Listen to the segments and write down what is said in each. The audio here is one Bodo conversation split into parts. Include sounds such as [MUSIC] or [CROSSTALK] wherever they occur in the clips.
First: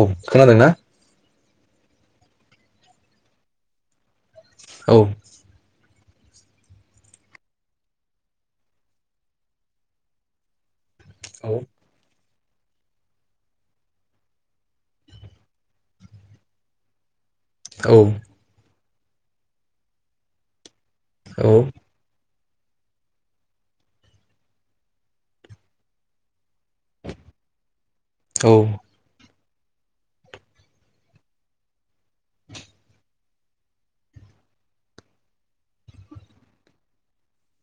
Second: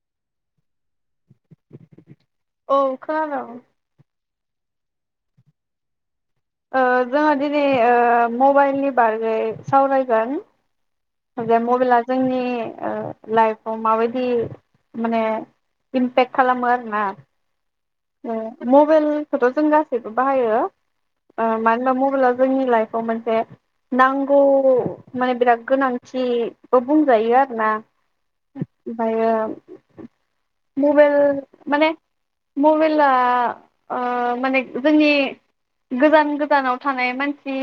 औ खोनादोंना? औ खोनादों। औ। ओ जोङो दिनै ओ मबाइलनि बागै सावरायगोन। बे मबाइला जोंनि ओ लाइफआव माबायदि माने इमपेक्ट खालामो आरोना। औ माने मबेल खौथ' जों गासैबो बाहायो। ओ औ मानो होनोबा मबेला जोंनि लाइफआव मोनसे नांगौ माने बिराद गोनांथि। बुंजायो आरो ना ओमफायो मबेल माने मबेला ओ माने जोंनि गोजान गोजानाव थानाय मानसि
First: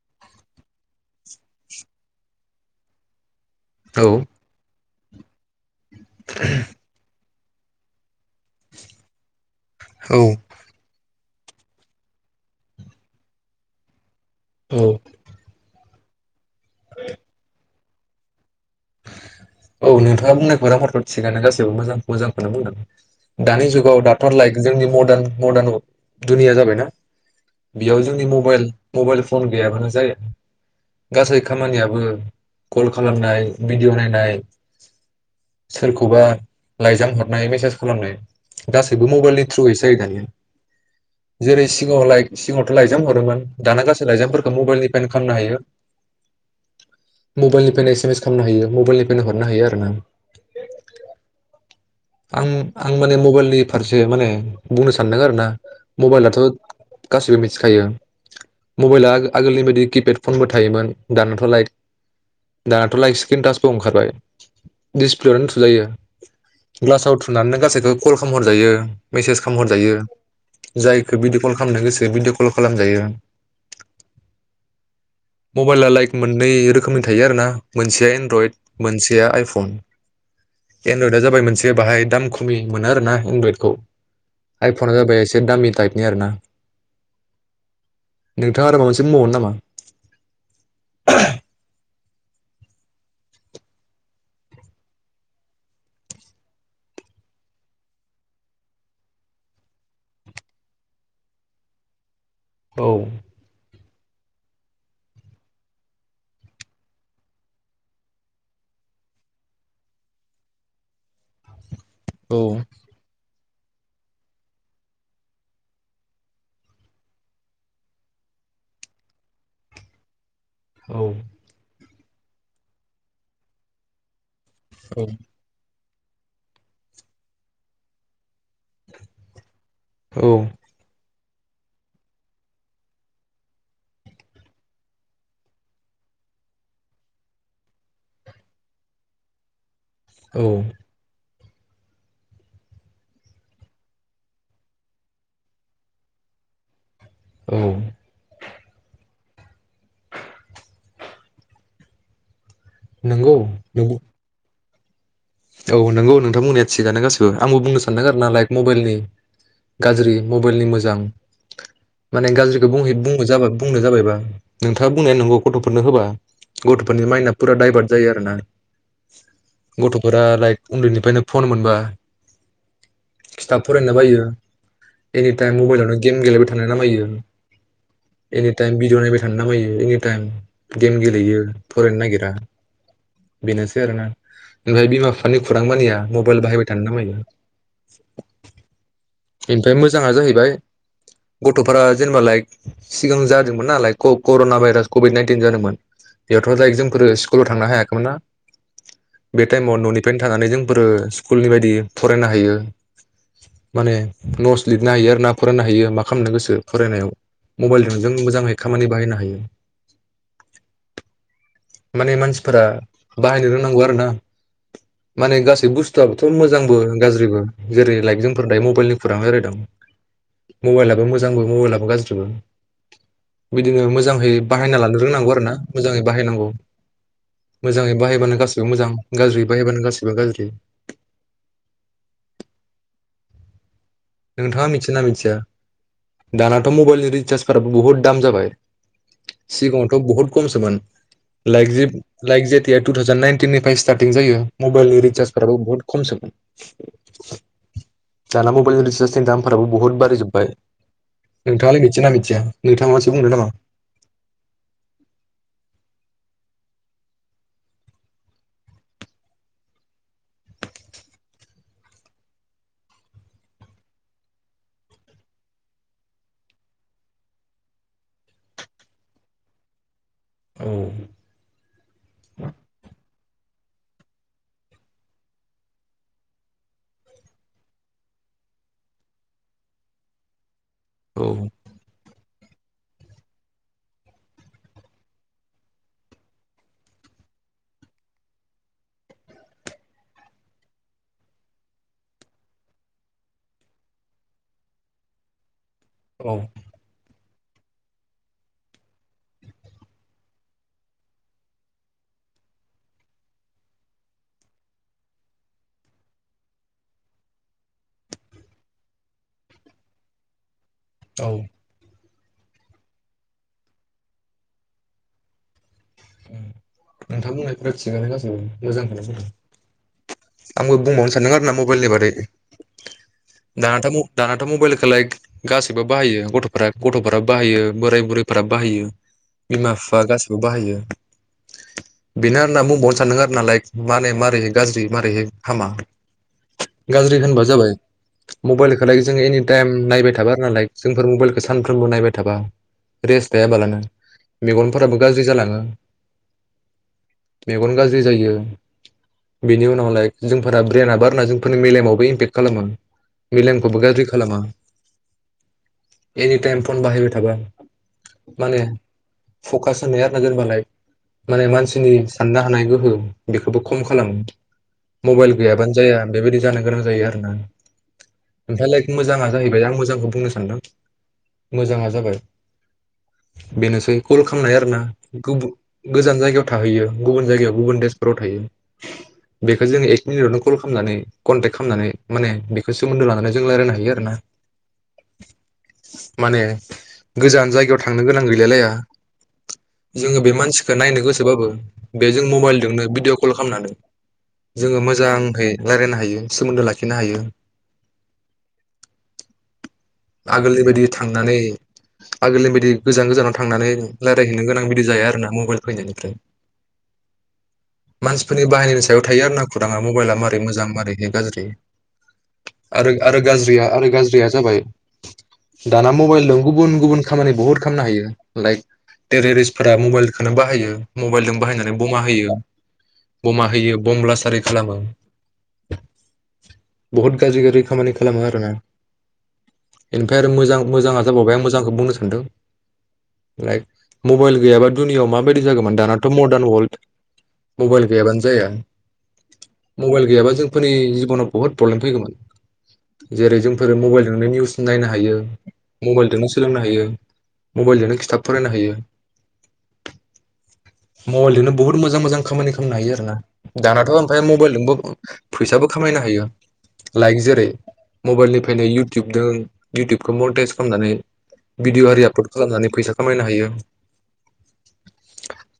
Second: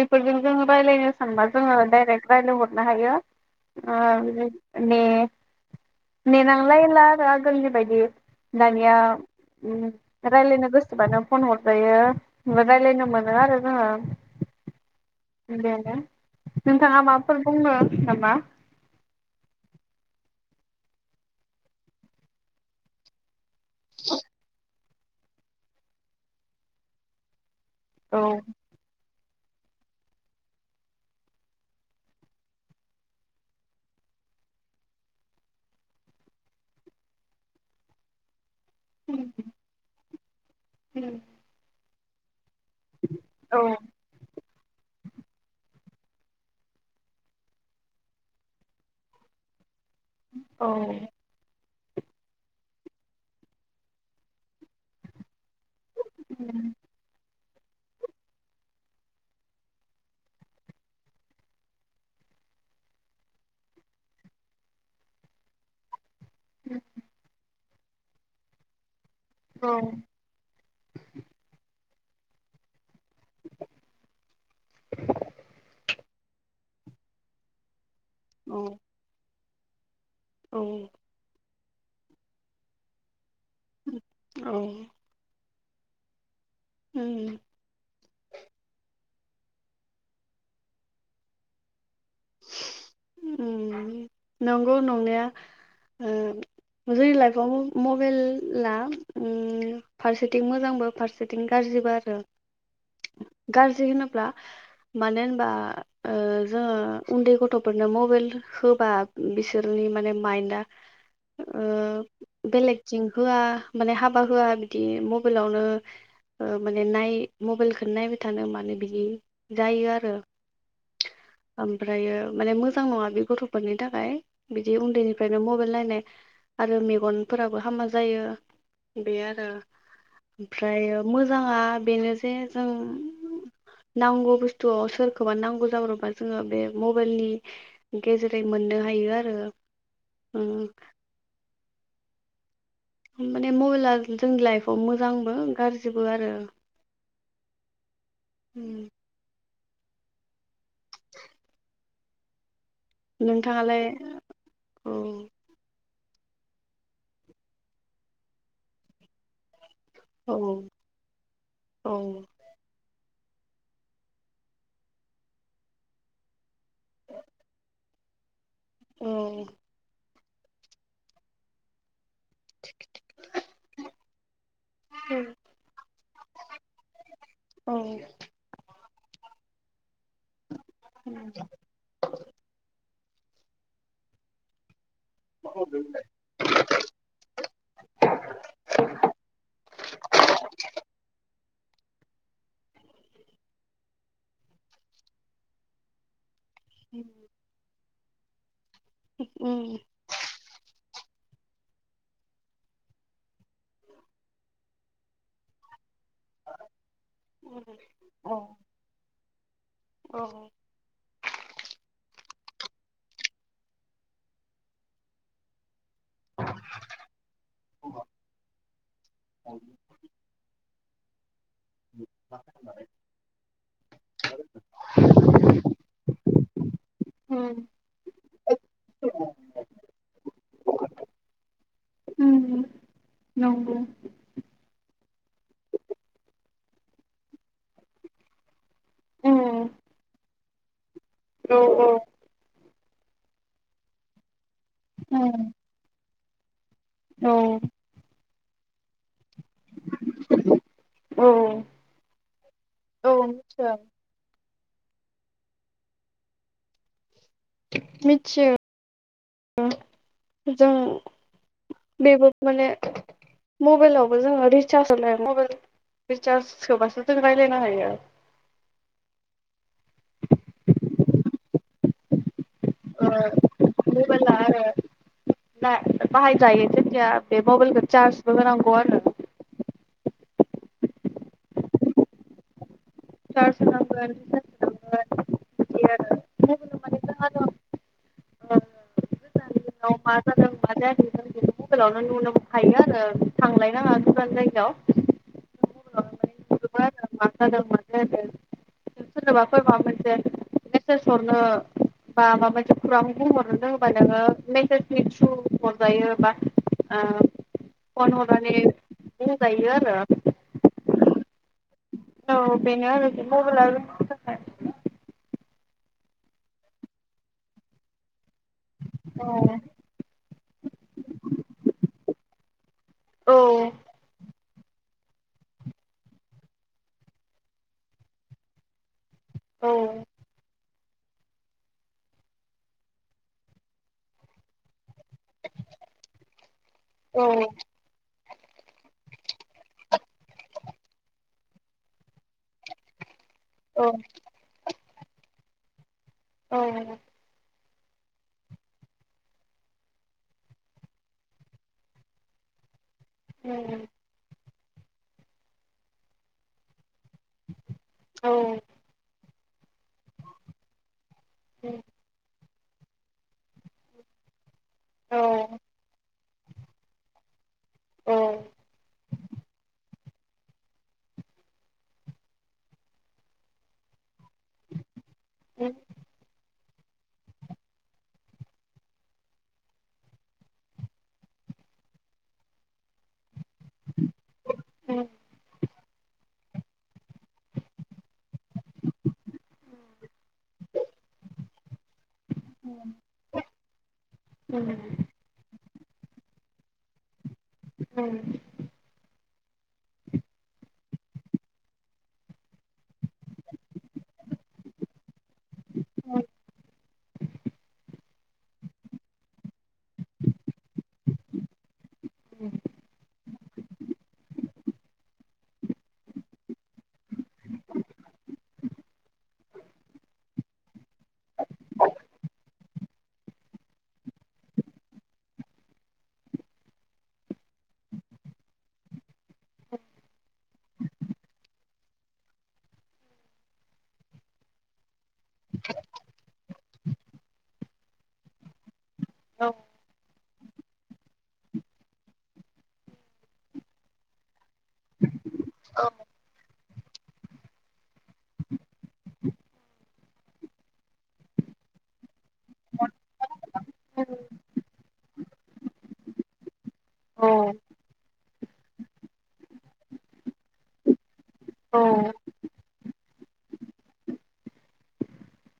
बेफोरजों जोङो रायलायनो सानबा जोङो डाइरेक्ट रायलायहरनो हायो। ओ औ बे माने नेनांलायला आरो आजि जोंनि बायदि दानिया उम रायलायनो गोसोबानो फन हरजायो रायलायनो मोनो आरो जोङो। औ। [UNINTELLIGIBLE] नोंथाङा माफोर बुंनो। हामा। औ नोंथाङा बुंनायफोराथ' थिगानो गासैबो मोजां मोजांखौनो बुंदों। दानि जुगाव दाथ' लाइक जोंनि म मदान मदार्न दुनिया जाबायना। बेयाव औ जोंनि मबेल मबेल। कल गैयाबानो जाया गासै खामानियाबो कल खालामनाय। भिडिअ नायनाय सोरखौबा लाइजाम हरनाय मेसेज खालामनाय। गासैबो मबेलनि थ्रुयैसै जायो दा बियो, जेरै सिगांआव लाय सिङावथ' लाइजाम हरोमोन औ दाना गासै लाइजामफोरखौ मबेलनि। पेन खालामनो हायो मबेलनिफ्रायनो एसेमेस खालामनो हायो मबाइलनिफ्रायनो हरनो हायो आरो ना, औ आं आं माने मबाइलनि फारसे माने बुंनो सानदों आरो ना, मबाइलाथ' गासिबो मि मिथिखायो मबाइला आगोलनि बायदि किपेड फनबो थायोमोन दानाथ' लाइक दा थ लाइक सिख्रिम टासबो ओंखारबाय दिसिप्लेयावनो थुजायो, ग्लासाव थुनानैनो गासै, ओ कल खालाम हरजायो, मेसेज खालामहर जायो, जायखौ भिडिअ कल खालामनो गोसो भिडिअ कल खालामजायो मबाइला लाइक मोननै रोखोमनि थायो आरो ना, मोनसेया एनड्रइड मोनसेया आइफ उन औ एनड्रइड जाबाय मोनसे, दे बाहाय दाम खमि मोनो आरोना एनड्रइड, खौ औ आइफना जाबाय एसे दामि टाइपनि आरो ना। उम नोंथाङा आरो माबा मोनसे बुंबावगोन नामा? उम नंगौ नंनाया ओ जोंनि लाइफआव मबाइआ उम फारसेथिं मोजांबो फारसेथिं गाज्रिबो आरो औ गाज्रि होनोब्ला मानो होनबा ओ जोङो उन्दै गथफोरनो मबेल होबा बिसोरनि माने माइन्दआ ओ औ बेलेगथिं होआ माने हाबा होआ बिदि मबाइलावनो माने नाय मबाइलखौनो नायबाय थानो मानो बिदि जायो आरो औ। ओमफ्रायो माने मोजां नङा बे गथ'फोरनि थाखाय। बिदि उन्दैनिफ्रायनो मबाइल नायनाय आरो मेगनफोराबो हामा जायो। बे आरो औ ओमफ्रायो मोजाङा बेनो जे जों नांगौ बुस्थुआव सोरखौबा नांगौ जाब्रबा जोङो बे मबाइलनि गेजेरै मोननो हायो आरो ओं माने मबाइला जोंनि लाइफआव मोजांबो गाज्रिबो आरो। औ उम नोंथाङालाय नोंगौ-नोंगौ। औ औ नंगौ नोंथां होन्नाया थिगानो गासिबो आंबो बुंनो सानदों आरो ना लाइक मबाइलनि गाज्रि औ मबाइलनि मोजां औ माने गाज्रिखौ बुंहै बुं। जाबा बुंनो जाबायबा नोंथाङा बुंनाया नोंगौ गथफोरनो होबा गथफोरनि माइन्दआ फुरा दाइभार्ट जायो आरो ना। औ। फोरा लाइक उन्दैनिफ्रायनो फन मोनबा खिथाफ फरायनो बायो एनिटाइम मबाइलावनो गेम गेलेबाय थानाय नामायो औ एनिटाइम भिडिअ' नायबाय थानो नामायो। टाइम गेम गेलेयो फरायनो नागिरा। बेनोसै आरोना। ओमफ्राय बिमा। बिफानि खौरां मानिया मबाइल बाहायबाय थानो ना मायो इमफ्राय मोजाङा जाहैबाय गुद। गथफोरा जेनेबा लाइक सिगां जादोंमोन नालाय क करना भाइरास कभिड नाइनटिन जादोंमोन। बेयावथ दा जोंफोर स्कुलाव थांनो हाखैमोन ना। बे टाइमाव उम ननिफ्रायनो थानानै जों ओ स्कुलनि बायदि फरायनो हायो माने नस लिरनो हायो आरो ना फरायनो हायो मा खालामनो गोसो फरायनायाव मबाइलजों जों औ मोजां खामानि बाहायनो हायो औ माने मानसि फोरा बाहायनो रोंनांगौ आरो ना। माने गासै बुस बुस्थुआथ मोजांबो गाज्रिबो जेरै लाइकजोंफोर दायो मबाइलनि खुरां रायलायदों मबाइलाबो जोंबो मबाइलाबो गाज्रिबो बिदिनो मोजाङै बाहायना लानो रोंनांगौ आरो ना मोजाङै बाहायनांगौ उम मोजाङै बाहायबानो गासिबो मोजां। गाज्रिबा बाहायबानो गासिबो गाज्रि। उम नंगौ नोंथाङा मिथियोना मिथिया दानाथ मबाइलनि रिसार्जफोराबो बुहुत दाम जाबाय। औ सिगङथ बुहुत खमसोमोन। औ लायकजेत लायकजेत। दै टु थावजेन नाइनटिननिफ्राय सिथारथिं जायो। मबाइलनि रिसार्जफोराबो औ बहुत खमसोमोन। औ। दाना‌ मबाइलनि रिसार्ज दामफोराबो बहुत बाराय जोब्बाय औ नोंथाङालाय मिथिना मिथिया नोंथाङा एसे औ बुंदों नामा? मिथियो मिथियो जों बेबो माने मबाइलावबो जोङो रिसार्ज हाया मबाइल रिसार्ज होबासो जों राय्लायनो हायो। औ। ओ मबाइला आरो ला बाहायजायो जेखया बे मबाइलखौ चार्जबो होनांगौ आरो औ। सारस होनांगोन नामबार नामब मान [UNINTELLIGIBLE] मा जादों मा जायाखै जों बेखौ मबाइलावनो नुनो मोनखायो आरो थांलायनाङा गोजान जायगायाव। मबाइलावनो माने औ। नुजोबो आरो मा जादों मा जायाखै सोरनोबाफोर माबा मोनसे मेसेज हरनो बा माबा मोनसे खुरां बुंहरनो दङबा नोङो मेसेजनि थ्रु हरजायो बा ओ फन हरनानै बुंजायो आरो औ। औ बेनो आरो मबाइला [UNINTELLIGIBLE] नोंथां बुंनायफोरा थिगानो गासैबो। मोजांखौनो [UNINTELLIGIBLE] आंबो बुंबावनो सानदों आरोना मबाइलनि बारै औ दाथ म दा थ मबाइलखोलाय गासिबो बाहायो गथ'फोरा गथ'फोराबो बाहायो बोराय बुरैफोरा बाहायो। औ बिमा फिफा गासिबो बाहायो बेना होना बुंबावनो सानदों आरो ना लाइक माने मारै गाज्रि मारैहाय हामा गाज्रि औ होनबा जाबाय मबाइल खोलाय जों एनि टाइम नायबाय थाबा आरोना लायक जोंफोर मबाइलखौ सानफ्रोमबो नायबाय थाबा रेस्ट थायाबालानो उम मेगन फोराबो गाज्रि जालाङो औ मेगन गाज्रि जायो बिनि उन [UNINTELLIGIBLE] लाइक जोंफोरा ब्रेनाबो आरोना जोंफोरनि मेलेमावबो इमपेक्ट खालामो मिलोनखौबो गाज्रि खालामा एनि टाइम फन बाहाय थाबा माने फकास साननाया नोगोर बालाय माने मानसिनि सानना हानाय गोहो बेखौबो खम खालाम मबाइल गैयाबानो जाया बेबायदि जानो गोनां जायो आरोना औ उम ओमफ्राय लाइक मोजाङा जाहैबाय आं मोजांखौ बुंनो सानदों मोजाङा जाबाय बेनोसै कल खालनाय आरो ना। गुबु गोजान जायगायाव थाहैयो गुबुन जायगायाव गुबुन देशफोराव थायो बेखो जों एक मिनिट आवनो कल खालामनानै कनटेक्ट खालामनानै माने बेखो सोमोन्दो लानानै जों रायलायनो हायो आरो ना [INAUDIBLE] माने गोजान जायगायाव थांनो गोनां गैलाय लाया जोंङो बे मानसिखो नायनो गोसोबाबो बेजों मबाइलजोंनो भिडिअ कल खालामनानै उम जोङो मोजांखै रायलायनो हायो सोमोन्दो लाखिनो हायो [UNINTELLIGIBLE] आगोलनि बायदि थांनानै आगोलनि बायदि गोजान गोजानाव थांनानै रायलायहैनो गोनां बिदि जाया आरो ना मबेल फैनायनिफ्राय उम मानसिफोरनि बाहायनायनिस थायाव थायो आरो ना खुदाङा मबाइला मारै मोजां मारैहाय गाज्रि आरो आरो गाज्रिया आरो गाज्रिया जाबाय दाना मबाइलदों गुबुन गुबुन खामानि बुहुत खालामनो हायो लाइक टेरेरिस्टफोरा मबाइलखौनो बाहायो मबाइलदों बाहायनानै बमा होयो बमा होयो। बम ब्लास आरि खालामो बुहुत गाज्रि गाज्रि खामानि खालामो आरोना इनिफ्राय आरो मोजां मोजाङा जाबावबाय आं मोजांखौ बुंनो सानदों लाइक मबाइल गैयाबा दुनियाव माबायदि जागौमोन दानाथ मदार्न वर्ल्ड मबाइल गैयाबानो जाया। औ मबाइल गैयाबा जों फोरनि जिबनाव बुहुत प्रब्लेम फैगौमोन जेरै जोंफोर मबेलजोंनो निउस नायनो हायो। मबेलदोंनो सोलोंनो हायो। मबेलजोंनो खिथाब फरायनो हायो मबेलजोंनो बहुत मोजां मोजां खामानि खामनो हायो आरो ना? दानाथ औ ओमफाय मबेलदोंबो फैसाबो खामायनो हायो लाइक जेरै मबेलनिफ्रायनो इयउटुबदों इउटुबखौ मनेटाइस खामनानै। भिडिअ आरि आपलड खालामनानै फैसा खामायनो हायो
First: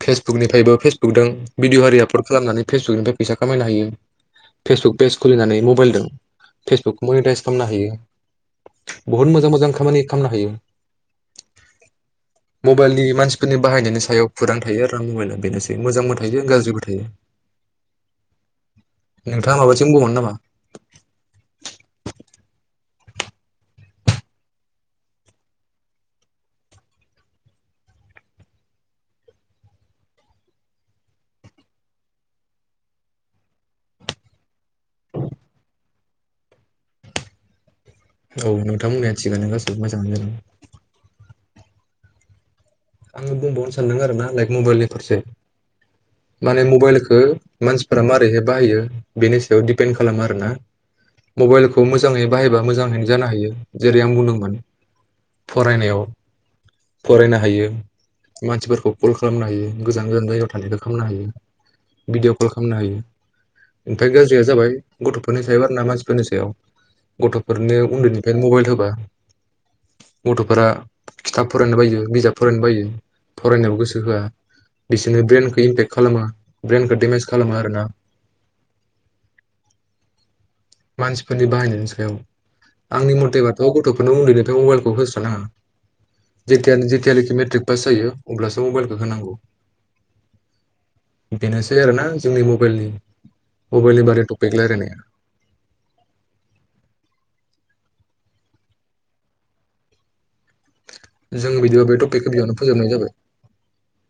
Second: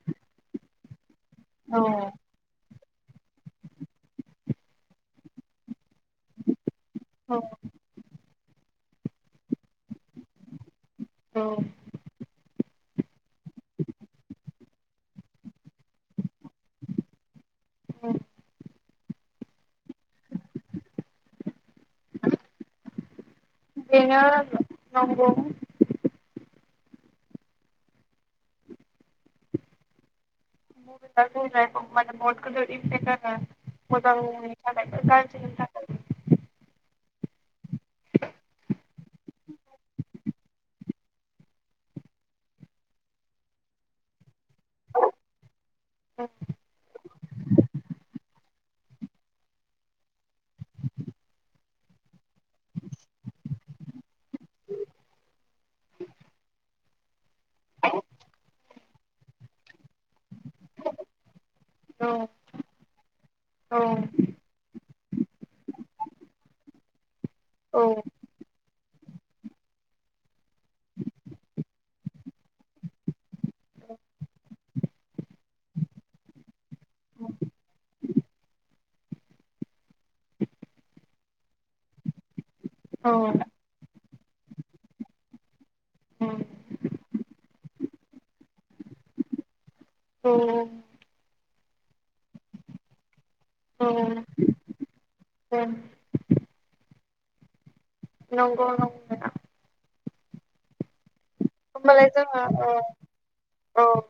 फेसबुक निफ्रायबो फेस नुदों औ भिडिअ आरि आपरट खालामनानै फेसबुकनिफ्राय फैसा खामायनो हायो फेसबुक पेज खुलिनानै मबेलदों। फेसबुकखौ मनेटाइस खामनो हायो। बहुत मोजां मोजां खामानि खामनो हायो औ मबेलनि मानसिफोरनि बाहायनायनि सायाव फोदां थायो आरो मबेला बेनोसै मोजांबो थायो गाज्रिबो थायो। औ नोंथाङा माबासिम बुंबावगोन नामा? बेनो नंगौ [UNINTELLIGIBLE] मोजांनि थाखायबो गारजिनि थाखायबो औ नोंथां बुंनाया थिगानो गासिबो मोजाङानो जादों। आङो बुंबावनो सानदों आरो ना लाइक मबेलनि फारसे माने मबेलखो मानसिफोरा माबारैहाय बाहायो बेनि सायाव दिपेन्ड खालामो आरोना मबेलखौ मोजाङै बाहायबा मोजांहैनो जानो हायो जेरै आं बुंदोंमोन फरायनायाव फरायनो हायो। मानसिफोरखौ कल खालामनो हायो गोजान गोजान जायगायाव थानायखौ खामनो हायो औ भिडिअ कल खामनो हायो औ ओमफाय गाज्रिया जाबाय गथफोरनि सायाव आरोना मानसिफोरनि सायाव गथफोरनो औ उन्दैनिफ्राय मबेल होबा गथफोरा खिथाब फरायनो बायो बिजाब फरायनो बायो फरायनायाव गोसो होआ बिसोरनो ब्रेनखौ इमपेक्ट खालामा ब्रेनखौ डेमेज खालामो आरोना मानसिफोरनि बाहायनायनि सायाव आंनि औ मथेबाथ गथफोरनो उन्दैनिफ्राय मबेलखौ होस्रा नाङा जितियान जितियानोखि मेट्रिक पास जायो अब्लासो मबाइलखौ होनांगौ औ बेनोसै आरोना जोंनि मबेलनि मबेलनि बारै टपिक लायराय नाया। औ नंगौ नंनाया जों बिदिबा बे होमबालाय टपिकखौ जोङो बेयावनो फोजोबनाय औ जाबाय। औ